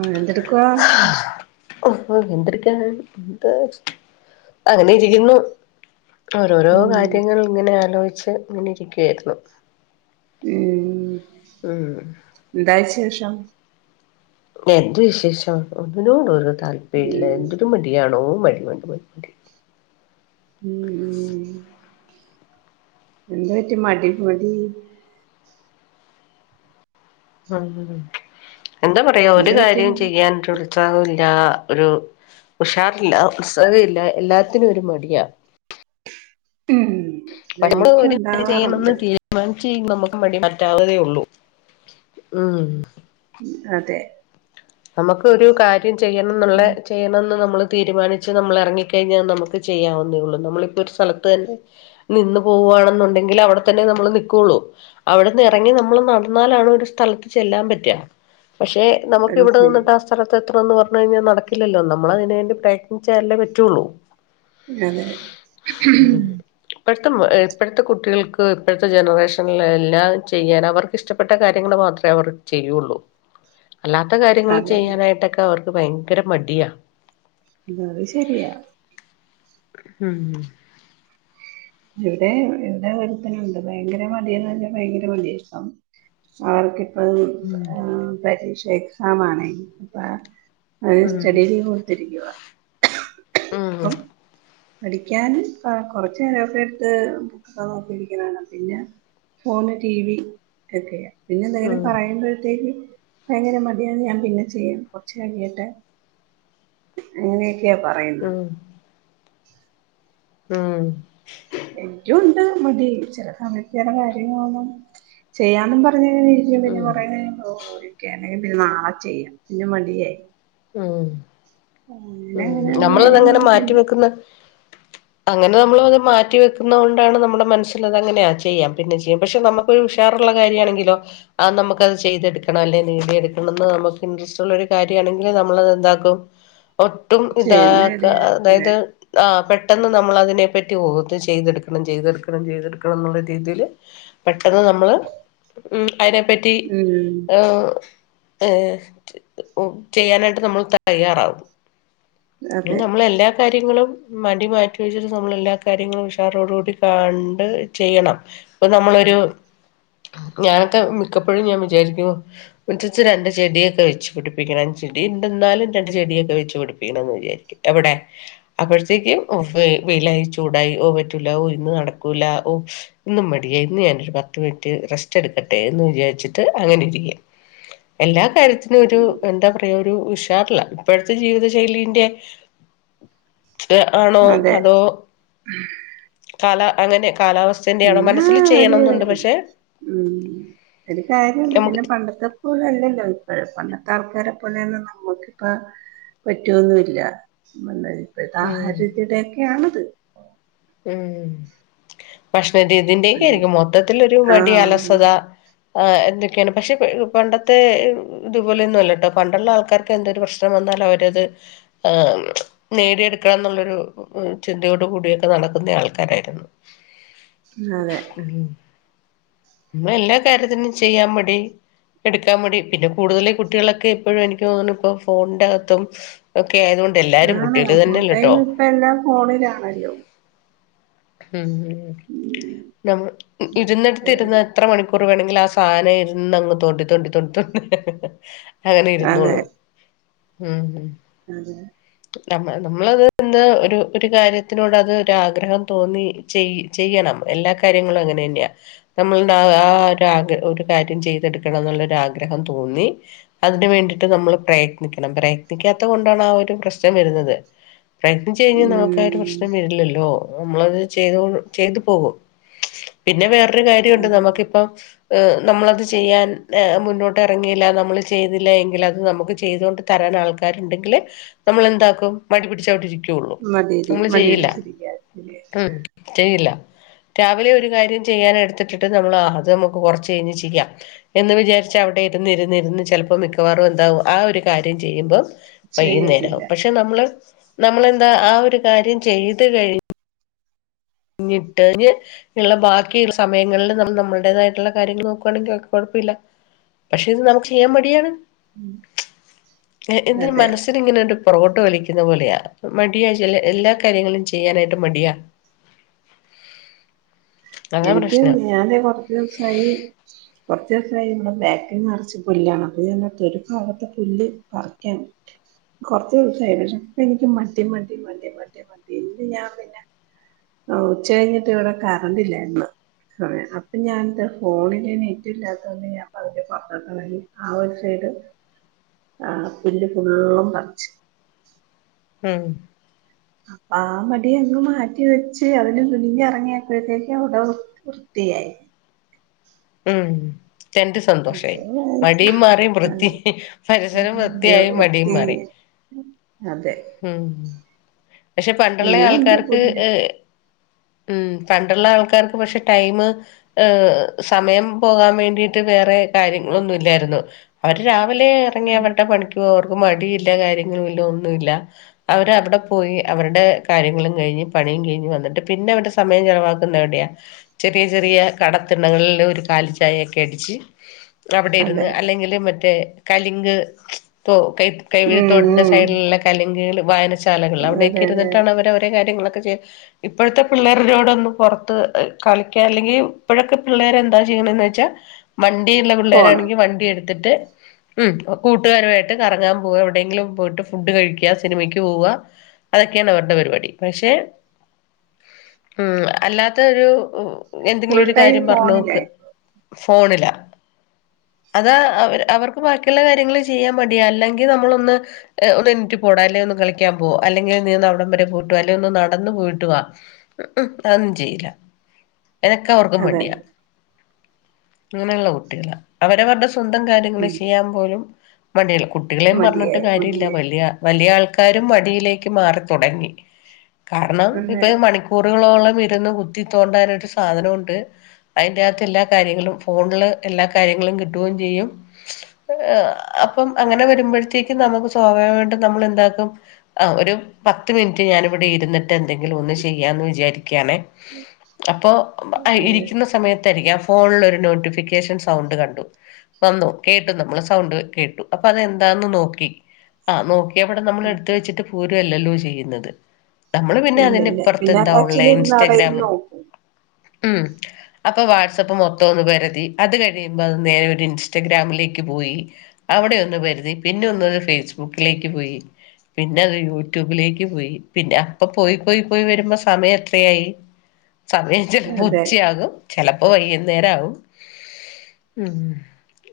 ആ എന്തെടുക്കുവാ എന്തെടുക്കി എന്താ അങ്ങനെ ഇരിക്കുന്നു ഓരോരോ ഉം കാര്യങ്ങൾ ഇങ്ങനെ ആലോചിച്ച് ഇങ്ങനിരിക്കായിരുന്നു ഉം ന്താ ച് ദിൽഷ എന്ത് വിശേഷം ഒന്നിനോടൊരു താല്പര്യില്ല ഉം എന്തൊരു മടിയാടോ മടി വന്ന് പോയി ഉം എന്ത് പറ്റി മടി മടി ആഹ് എന്താ പറയാ ഒരു എന്ത് പറ്റി കാര്യോം ചെയ്യാൻട്ട്ള്ള് ഉത്സാഹവില്ല ഒരു ഉഷാറില്ല ഉത്സാഹയില്ല എല്ലാത്തിനും ഒരു മടിയാ. ഉം പക്ഷെ നമ്മള് അതെനിക്കും ഒരു പണി ചെയ്യണംന്ന് ഉണ്ടാവാറുണ്ട് തീരുമാനി ചെയ് നമ്മക്ക് മടി മാറ്റാവുന്നേ ഒള്ളൂ ഉം. അതെ. നമ്മക്ക് ഒരു കാര് ര്യം ചെയ്യണംന്നുള്ള ആ, ചെയ്യണംന്ന് നമ്മള് തീരുമാനിച്ച് നമ്മളെറങ്ങി കഴിഞ്ഞാ നമ്മക്ക് ചെയ്യാവുന്നേയുള്ളൂ. നമ്മളിപ്പൊരു സ്ഥലത്ത് തന്നെ നിന്നു പോവ്വാണെന്നുണ്ടെങ്കിലവിടെ തന്നെ നമ്മള് നിക്കുവൊള്ളൂ. അവിടന്നെറങ്ങി നമ്മള് നടന്നാലാണ് ഒരു സ്ഥലത്ത് ചെല്ലാൻ പറ്റ്ആ. പക്ഷേ നമക് അത് ശരി അതെന്താ ടാസ്ച്ചറാത്തെ ഇത്രംന്നു പറഞ്ഞ് കഴിഞ്ഞാ നടക്കില്ലല്ലോ നമ്മളതിന് വേണ്ടി പ്രയത്നിച്ചാലല്ലേ പറ്റുവൊള്ളൂ. അതേ. ഇപ്പഴത്തെ മ് ഏ ഇപ്പഴത്തെ കുട്ടികൾക്ക് ഇപ്പഴത്തെ ജനറേഷൻലെ എല്ലാ ചെയ്യാൻ അവർക്കിഷ്ടപ്പെട്ട കാര്യങ്ങൾ മാത്രേ അവർ ചെയ്യുവൊള്ളൂ അല്ലാ ടെ കാര്യങ്ങള് അതെ ചെയ്യാനായിട്ടക്കവർക് ഭയങ്കര മടിയാ. അത് ശരിയാ. ഉം. ഇവിടെ ഇവിടേം അങ്ങനെതന്നെയുണ്ട് ഭയങ്കര മടിയാന്ന് പറഞ്ഞാ ഭയങ്കര മടിയാ സം ആർക്ക് അപ്പഴ് ഉം ആഹ് പരീക്ഷ് എക്സാമാണേ പാ അയിന് ഉം സ്റ്റഡി ലീവ് കൊടുത്തിരിക്കുവാ. ഉം പ്പം പഠിക്കാന് ആഹ് കൊറച്ച് നേരോ ക്കെടുത്ത് ബുക്സ് നോക്കിയിരിക്കണ കാണാം പിന്നെ ഫോണ് ടിവി എക്കെയാ. പിന്നെ എന്തെങ്കിലും ഉം പറയുമ്പഴത്തേക്ക് ഭയങ്കര മടിയാണ് ഞാൻ പിന്നെ ചെയ്യാം കൊറച്ച് കഴിയട്ടെ അങ്ങനെയൊക്ക് ക്കെയാ പറയുന്നത്. [inaudible] ഉം. ജ്ജുവൊണ്ട് മതീ ചെല സമയത്ത് ചെലകാര്യങ്ങൾ ചെയ്യാന്നും പറഞ്ഞ് എണീച്ചും പിന്നേ കൊറേ കഴിയുമ്പോൾ അവൻ ഓടി പിന്നെ നാളെ ചെയ്യാം പിന്നെ മടിയായി. ഉം. അങ്ങനെ ഉം അങ്ങനെയുള്ള നമ്മളതങ്ങിനെ കാര്യങ്ങളൊക്കെ ഉണ്ട് മാറ്റിവെക്കുന്ന അങ്ങനെ നമ്മളത് മാറ്റിവെക്കുന്നകൊണ്ടാണ് നമ്മടെ മനസ്സിൽ അതങ്ങനെയാ ചെയ്യാം പിന്നെ ചെയ്യാം പക്ഷെ നമ്മക്കൊരുഷാറുള്ള കാര്യാണെങ്കിലോ അത് നമ്മക്കത് ചെയ്തെടുക്കണം അല്ലേ നേടിയെടുക്കണം എന്ന് നമ്മക്ക് ഇന്ട്രെസ്ട്ടൊള്ള കാര്യാണെങ്കില് നമ്മളതെന്താക്കും ഒട്ടും ചെയ്യുന്ന അതെ ഇതാക്കാതെ അതായതു ആ പെട് ട്ടെന്ന് നമ്മളതിനെപ്പറ്റി ഓ ഇത് ചെയ്തെടുക്കണം ചെയ്തെടുക്കണം ചെയ്തെടുക്കണംന്നൊള്ള രീതില് പെട്ടെന്ന് നമ്മള് ഉം അതിനെപ്പറ്റി ഉം ഉം ഉം ചെയ്യാനായിട്ട് നമ്മള് തയ്യാറാകും. ഇങ്ങനെ അതെ നമ്മളെല്ലാകാര്യങ്ങളും മടി മാറ്റി വച്ചിട്ട് നമ്മളെല്ലാ കാര്യങ്ങളും ഉഷാറോടുകൂടി കണ്ടു ചെയ്യണം ഇപ്പം നമ്മളൊരു, ഞാനൊക്കെ മിക്കപ്പഴും ഞാൻ വിചാരിക്കും മുറ്റത്തു രണ്ടു ചെടിയൊക്കെ വച്ചു പിടിപ്പിക്കണം, ചെടിയൊണ്ടെന്നാലും രണ്ടു ചെടിയൊക്കെ വച്ചു വച്ചു പിടിപ്പിക്കണംന്ന്‌ വിചാരിക്കും എവിടെ, അപ്പോഴത്തേക്കും ഓഫ്‌ വെയിലായി ചൂടായി ഓ പറ്റൂല ഓ ഇന്ന് നടക്കൂല ഓ ഇന്നും മടിയായി ഇന്ന് ഞാനൊരു പത്തു മിനിറ്റ് റെസ്റ്റെടുക്കട്ടെ എന്ന് വിചാരിച്ചിട്ടു അങ്ങനിരിക്കും. എല്ലാ കാര്യത്തി ഇന്നൊരു എന്താ പറയ്യാ ഒരു ഉഷാറില്ല. പ്പഴത്തെ ജീവിത ഷൈലീന്റെ ഇതാണോ അതെ അതോ കാലാ അങ്ങനെ കാലാവസ്ഥന്റെ ആണോ പിന്നേ മനസ്സിൽ ഒരു ചെയ്യണന്നുണ്ട് പക്ഷെ ഉം ഒരു കാര്യംണ്ടു നമുക്ക് പിന്നെ പണ്ടത്തെപ്പോലെയല്ലല്ലോ ഇ പണ്ടത്തെ ആൾകാരെപോലെയൊന്നും നമ്മക്കിപ്പോ പറ്റുവൊന്നുവില്ല. അല്ലേ ഉം പിതാഹരിതിടെക്കയാണ്. [unintelligible] ഉം ഭക്ഷണരീതീന്റക്കെയാരിക്കും മൊത്തത്തിലൊരു മടി ആഹ് അലസത ഉണ്ട് ആ എന്തെ ക്കെയാണ് പക്ഷെ പണ്ടത്തെ ഇതുപോലെയൊന്നുമല്ല കേട്ടോ പണ്ടൊള്ള ആൾക്കാർക്ക് എന്തേലും പ്രശ്നം വന്നാലവരത് ആ നേടിയെടുക്കണന്നൊള്ളൊരു ചിന്തയോടു കൂടിയ ക്കെ നടക്കുന്ന ആൾക്കാരായിരുന്നു. അതേ ഇന്നെല്ലാ കാര്യത്തിനും ചെയ്യാൻ മടി എടുക്കാൻ മടി പിന്നേ കൂടുതലീ കുട്ടികളൊക്കെ എപ്പോഴും എനിക്ക് തോന്നുണു ഇപ്പം ഫോണിന്റകത്തും ഒക്കെ ആയതുകൊണ്ട് എല്ലാരും ആണ് കുട്ടികള് തന്നെയല്ലട്ടോ ഫുൾടൈം ഇപ്പം എല്ലാം ഫോണിലാണല്ലോ. ഉം ഉം നമ്മൾ അതെ ഇരുന്നെടത്തിരുന്നു എത്ര മണിക്കൂ റു വേണ്ടെങ്കിലും ആ സാധനം ഇരുന്നങ്ങു തോണ്ടിത്തോണ്ടിത്തോണ്ടിതോണ്ടി. അങ്ങനെയിരുന്നോളും. ഉം അതേ നമ്മള് നമ്മളത് അത് എന്താ ഒരു ഒരു കാര്യത്തിനോട് അത് ഒരാഗ്രഹം തോന്നി ചെയ് ചെയ്യണം, എല്ലാ കാര്യങ്ങളും അങ്ങനെന്നെയാ. നമ്മളാ ആ ഒരാഗ്ര ഒരു കാര്യം ചെയ്തെടുക്കണന്നൊള്ളൊരാഗ്രഹം തോന്നി അതിനു വേണ്ടീട്ടു നമ്മള് പ്രയത്നിക്കണം പ്രയത്നിക്കാത്തകൊണ്ടാണ് ആ ഒരു പ്രശ് ച്ചൻ വരുന്നത് പ്രയഗ്നിച്ചു കഴിഞ്ഞാൽ നമുക്കാ ഒരു ഉം പ്രശ്നം വരില്ലല്ലോ നമ്മളത് ചെയ്ത ചെയ്തു പോകും പിന്നെ വേറെ വേറൊരു കാര്യംണ്ട് അതെ നമുക്കിപ്പം നമ്മളത് ചെയ്യാൻ മുന്നോട്ട് ഇറങ്ങിയില്ല നമ്മൾ ചെയ്തില്ല എങ്കിൽ അത് നമുക്ക് ചെയ്തോണ്ട് തരാൻ ആൾക്കാരുണ്ടെങ്കില് നമ്മളെന്താക്കും മടി പിടിച്ചവിടിരിക്കും ഇരിക്കോളൂ മടിയടി നമ്മള് ചെയ്യില്ല മടിപിടിച്ചിരിക്ക മ് ചെയ്യില്ല രാവിലെ ഒരു കാര്യം ചെയ്യാനെടുത്തിട്ടിട്ട് നമ്മൾ ആ അത് നമുക്ക് കുറച്ച് കഴിഞ്ഞ് ചെയ്യാം എന്ന് വിചാരിച്ച അവിടെ ഇരുന്ന് ഇരുന്ന് ഇരുന്ന് ചിലപ്പോൾ മിക്കവാറും എന്താവും ആ ഒരു കാര്യം ചെയ്യുമ്പം വൈകുന്നേരമാവും ചെയ്യത്തില്ല പക്ഷെ നമ്മള് നമ്മളെന്താ ആ ഒരു കാര്യം ചെയ്ത് കഴിഞ്ഞു ഞ്ഞിട്ട്ഴഞ്ഞ് ഉള്ള ബാക്കിയുള്ള സമയങ്ങളില് നമ്മൾ നമ്മളുടേതായിട്ടുള്ള കാര്യങ്ങൾ നോക്കുകയാണെങ്കിൽ നമ്മുക്ക് കുഴപ്പില്ല പക്ഷെ അത് നമുക്ക് ചെയ്യാൻ മടിയാണ് ഉം. എന്തിന് അതെ മനസ്സിൽ ഇങ്ങനൊരു പൊറകോട്ട് വലിക്കുന്ന പോലെയാ മടിയാ ചില എല്ലാ കാര്യങ്ങളും ചെയ്യാനായിട്ട് മടിയാ അതാ എനിക്ക് പ്രശ്നം ഞാന് കൊറച്ച് ദിസായി കൊ കൊറചോസായിമ്പം ബാക്കി നിറച്ച് പുല്ലാണ് അപ്പൊ ഞാനാ തൊടി ഭാഗത്തെ പുല്ല് പറിക്കാണ് കുറച്ച് ദിവസായി പക്ഷേ ഇപ്പ എനിക്ക് മടി മടി മടി മടി മടി ഇന്ന് ഞാൻ പിന്നെ ഉച്ച കഴിഞ്ഞിട്ട് ഇവിടെ കറണ്ടില്ലാരുന്നു ന്ന് അപ്പൊ ഞാനെന്ത ഫോണില് നെറ്റ് ഇല്ലാതൊണ്ട് ഞാൻ പത്ക്കെ [unintelligible] ആ ഒരുസൈഡ് ആ പുല്ല് ഫുള്ളും പറച്ച് ഉം അപ്പ ആ മടി അങ്ങ് മാറ്റി വെച്ച് അതിന് തുനിഞ്ഞ് ഇറങ്ങിയപ്പോഴത്തേക്ക് ഓരോ വൃത്തിയായി ഉം രണ്ട് അപ്പോ സന്തോഷയി വിചാരിച്ച് മടിയും മാറി ആഹ് വൃത്തി പരിസരം വൃത്തിയായി മടിയും വൃത്തി മാറി അതെ ഉം പക്ഷെ പണ്ടുള്ള ഇനിയുണ്ട് ആൾക്കാർക്ക് പുല്ല് ഇ ഉം പണ്ടുള്ള ആൾക്കാർക്ക് പക്ഷെ ടൈം ഏ സമയം പോകാൻ വേണ്ടിട്ട് വേറെ കാര്യങ്ങളൊന്നും ഇല്ലാരുന്നു പടി രാവിലെ ഇറങ്ങിയ അവരുടെ പണിക്കുപോവറ് ക്ക് മടിമില്ല കാര്യങ്ങളും ഇല്ല ഒന്നുമില്ല അവരവിടെ പോയി അവരുടെ കാര്യങ്ങളും കഴിഞ്ഞ് പണീം കഴിഞ്ഞ് വന്നിട്ട് പിന്നെ അവടെ സമയം ചിലവാക്കന്നെ എവിടെയാ ചെറിയ ചെറിയ കടതി കളിൽ ഒരു കാലി ചായയൊക്കെ അടിച്ച് അവിടെ ഇരുന്ന് അതെ അല്ലെങ്കിൽ മറ്റേ കലിങ്ക് ഇപ്പൊ കൈ ഉം കൈവരിത്തോടിന്റെ ഉം സൈഡിലുള്ള കലങ്കുകളും വയന ശാലകൾ അവിടേക്കെ അതെ അതെ ഇരിന്നിട്ടാണ് അവരഒരെ കാര്യങ്ങളൊക്കെ ചെ ഇപ്പോഴത്തെ പിള്ളേരോട് ഒന്ന് പൊറത്ത് കളിക്ക അല്ലെങ്കിൽ ഇപ്പഴൊക്കെ പിള്ളേരെ എന്താ ചെയ്യെണന്ന് വെച്ച വണ്ടിയിള്ള ഫോൺ പിള്ളേരാണെങ്കി വണ്ടി എട് എടിത്തിട്ട് ഉ കൂട്ടുകാരുമായിട്ട് കറങ്ങാൻ പോവ എവിടെയെങ്കിലും പോയിട്ട് ഫുഡ് കഴിക്ക സിനിമക്ക് പോവ അതൊക്കെയാണ് ഇവരുടെ പരിപാടി പക്ഷെ മ് അല്ലാത്ത ഒരു ഫുൾ എന്തെങ്കിലും ഒരു ടൈം കാര്യം പറഞ്ഞു നോക്ക് ഫോണിലായി ഫോണിലാ അത് അവര് അവർക്ക് ബാക്കിയുള്ള കാര്യങ്ങൾ ചെയ്യാൻ മടിയാ അല്ലെങ്കിൽ നമ്മൾ ഒന്ന് ഏഹ് ഒന്ന് എന്നെഴുന്നേറ്റ് പോട അല്ലെങ്കിൽ ഒന്ന് കളിക്കാൻ പോ അല്ലെങ്കിൽ നീ അവിടെ വരെ ഒന്ന് പോയിട്ട് വ അല്ലെങ്കിൽ ഒന്ന് നടന്നു പോയിട്ട് വാ അത് ഒന്നും ചെയ്യില്ല അതൊക്കെ അവർക്ക് അതെ മടിയാ അങ്ങനെ ഉള്ള കുട്ടികളാ അവരവരുടെ സു സ്വന്തം കാര്യങ്ങള് ഉം ചെയ്യാൻ പോലും മടിയുള്ള കുട്ടികളെയും പറഞ്ഞിട്ട് മതിയായി കാര്യം ഇല്ല മതിയായി വലിയ വലിയ ആൾ അവരും മടിയിലേക്ക് മാറിത്തുടങ്ങി കാരണം അതെ ഇപ്പം മണിക്കൂറ് റോളംഇരുന്ന് കുത്തിത്തോണ്ടാൻ ഒരു സാധനം ഉണ്ട് അതിന്റാത്ത് എല്ലാ കാര്യങ്ങളും ഫോണുകളില് എല്ലാ കാര്യങ്ങളും കിട്ടുകയും ചെയ്യും അ് അപ്പം അങ്ങനെ വരുമ്പഴുത്തേക്ക് നമ്മുക്ക് സ്വാഭാവികം ആയിട്ടും നമ്മൾ എന്താക്കും ആ ഒരു പത്ത് മിനിറ്റ് ഞാൻ ഇവിടെ ഇരുന്നിട്ട് എന്തെങ്കിലും ഒന്ന് ചെയ്യാമെന്ന് വിചാരിച്ച് കാമേ അപ്പോ ആ ഇരി അതെ രിക്കുയ ഫോണിൽ ഒരു നോട്ടിഫിക്കേഷൻ സൗണ്ട് കണ്ടു അപ്പം കേട്ടു നോക്ക സൗണ്ട് കേട്ടു അപ്പം അത് എന്താണെന്ന് നോക്കി ആ നോ ഇവിടെ നമ്മൾ എടുത്തു അതെ. വെച്ചിട്ട് ഫു അല്ലല്ലോ ചെയ്യുന്നത് നമ്മള് പിന്നെ ഇല്ല ഇല്ല അതിനിപ്പുറത്ത് പിന്നെ എന്താ ഉള്ളേ തച്ചിൻ ഇരുന്ന് ആ പേര് ഇൻസ്റ്റഗ്രാം നോക്കും ഉം അപ്പോ വാട്സ്ആപ്പ് മൊത്തം ഒന്ന് പരുതി അത് കഴിയുമ്പോ നേരെ ഒന്ന് ഇൻസ്റ്റാഗ്രാമിലേക്ക് പോയി അവിടെ ഒന്ന് പരിധി പിന്നെ ഒന്ന് ഫേസ്ബുക്കിലേക്ക് പോയിപിന്നെ യൂട്യൂബിലേക്ക് പോയി പിന്നെ അപ്പംപോയി പോയി പോയി വരുമ്പോൾ സമയം എത്രയായി സമയം ചിലപ്പോ അതെ ഉച്ചയാകും ചിലപ്പോ വൈകുന്നേരം ആകും ഉം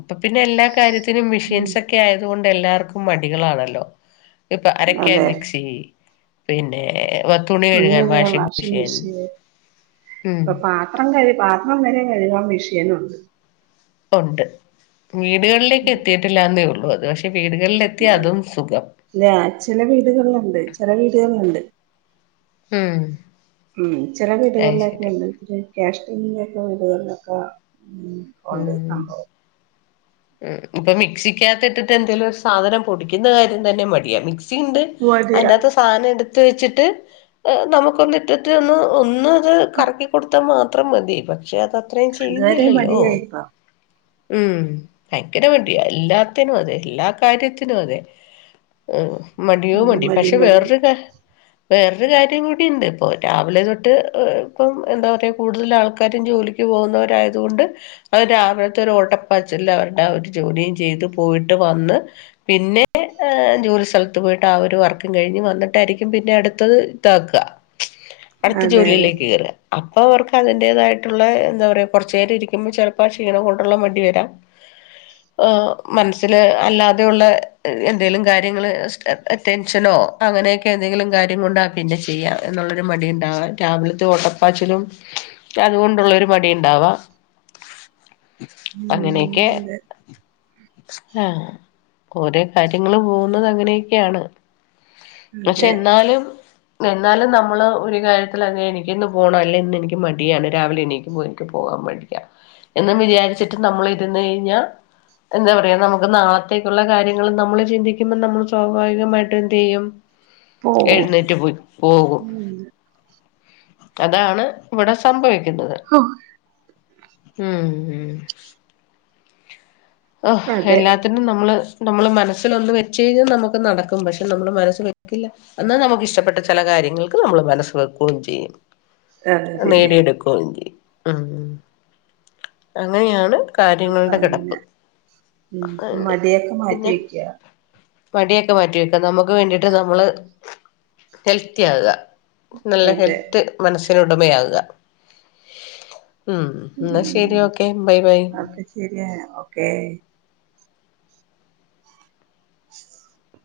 അപ്പോ പിന്നെ എല്ലാ കാര്യ ഉം മെഷീൻസ് ഒക്കെ ആയതുകൊണ്ട എല്ലാർക്കും മടികൾ ആണല്ലോ ഇപ്പം അരയ്ക്കാൻ അതെ മിക്സി പിന്നെ തുണി കഴുകാൻ വാഷിംഗ് മെഷീൻ ഉം ഇപ്പം പാത്രം കഴുകുക ത്രം വരെ കഴുകാൻ മെഷീൻ ഉണ്ട് ഉണ്ട് വീടുകളിലേക്ക് ഉം. എത്തിയിട്ടില്ലന്നേ ഉള്ളൂ [unintelligible] [unintelligible] അതും സുഖം ചില വീടുകളിൽ ഉണ്ട് ചില വീടുകളിൽ ഉണ്ട് ഉം ഉം ചില അയ് വിടുകളിൽ ഒകൈ ശരി ഉണ്ട് കാശ് ഉള്ള വീടുകളിലൊക്ക ഉം ഒണ്ട് ഉം സംഭവം ഉം ഇപ്പം മിക്സി അകത്തിട്ടട്ട് എന്തെങ്കിലും ഒരു സാധനം പൊടിക്കുന്ന കാര്യം തന്നെ മടിയാ മക് ഇണ്ട് മടിയാ അതിനത്ത് സാധനം ഇ റ്റ് വെച്ചിട്ട് ഏഹ് നമുക്കൊന്നിട്ടിറ്റ് ഒന്ന് ഒന്ന് അത് കറക്കി കൊടുത്താ മാത്രം മതി പ്പ ക്ഷെ അതത്രയും അതുവരെ ചെയ്യുന്നില്ലല്ലോ മടിയാ ഇപ്പൊ ഉം ഭയങ്കര മടിയ എല്ലാത്തിനും അതെ എല്ലാ കാര്യത്തിനും അതെ ഉം മടിയോ മടി പക്ഷെ വേർരു ക വേറൊരു കാര്യം കൂടിയ്ണ്ട് പ്പോ രാവിലെ തൊട്ട് എ എ ഇപ്പം എന്താ പറയാ കൂടുതലു ആൾക്കാരും ജോലിക്ക് പോകുന്നവരായത് കൊണ്ട് അത് രാവിൾത്തെ ഒരു ഓട്ടപ്പാച്ചില്ലാവരും ട്ടാ ഒര് ജോലീം ചെയ്ത് പോയിട്ട് വന്ന് പിന്നെ ഏഹ് ജോലി സൽത്ത് പോയിട്ട് ആ ഒരു വർക്കും കഴിഞ്ഞ് വന്നിട്ടാരിക്കും പിന്നെ അടുത്തത് ഇതാക്കാ അടുത്ത് അതെ അതെ ജോലിയിലേക്ക് കേറുക [unintelligible] പ്പൊ വർക്ക് അതിന്റേതായിട്ടൊള്ളേ എന്താ പറയാ കൊറച്ചേരം ഇരിക്കുമ്പം ചെലപ്പാ ക്ഷീണോം കൊണ്ടുള്ള മടി വെരാം ആഹ് മൻസ്സില് അല്ലാതെയുള്ളെ ഏ എന്തേലും കാര്യങ്ങള് സ്റ്റെട ടെൻഷനോ അങ്ങനെയെക്കെ എന്തെങ്കിലും കാര്യം കൊണ്ടാ പിന്നെ ചെയ്യാം എന്നൊള്ളോരു മടി ഇണ്ടാവാ രാവിലത്തെ ഓട്ടപ്പാച്ചിലും അതുകൊണ്ടുള്ളൊരു മടിയിണ്ടവാം ഉം [inaudible] അതെ ആഹ് കൊരേ കാര്യങ്ങള് പോകുന്നത് അങ്ങനെയെക്കെയാണ് അക്ഷെ അതെ എന്നാലും നെന്നാലും നമ്മള് ഒരു കാര്യത്തില് അത് എനിക്കിന്ന് പോണം അല്ലേ ഇന്ന് എനിക്ക് മടിയാണ് രാവിലെ എണീക്കുമ്പോ എനിക്ക് പോകാം മടിയ എന്നും വിചാരിച്ചിട്ട് നമ്മളി രുന്ന് കഴിഞ്ഞാ എന്താ പറയാ നമുക്ക് നാളത്തേക്കുള്ള കാര്യങ്ങള് നമ്മള് ചിന്തിക്കുന്ന നമ്മള് സ്വാഭാവികമായിട്ടും എന്തെയ്യും പോവും എഴുന്നേറ്റ് പൊയ് പോകും ഉം അതാണ് ഇവിടെ സംഭവിക്കു എന്നത് ഹോ ഉം ഉം ഓഹ് അതെ എല്ലാത്തിനും നമ്മള് നമ്മള് മനസ്സിലൊന്ന് വെച്ച്ഴിഞ്ഞാ നമൊക്ക് നടക്കും പക്ഷെ നമ്മള് മനസ്സ് വെക്കില്ല അന്നാ നമക്ക് ഇശ്ശപ്പെട്ട ചെല കാര്യങ്ങൾക്ക് നമ്മള് മനസ്സ് വെക്കുവേം ചെയ്യും അതെ ശരിയാ നേടിയെടുക്കുംങ്കി അങ്ങനെയാണ് അപ്പൊ കാര്യങ്ങൾടെ കെടപ്പ് അങ്ങനെ ഉം മടിയക്ക മാറ്റി വെക്ക്യാ മടിയക്കെ മാറ്റി വെക്കാ നമുക്ക് വേണ്ടീട്ട് നമ്മള് ഹെൽത്തിയാകുക നല്ല അതെ ഹെൽത്ത് മനസ്സ് ത്തിനുടമയാകുക ഉം ഓക്കെ ശെരിയായ ഓക്കേ [inaudible]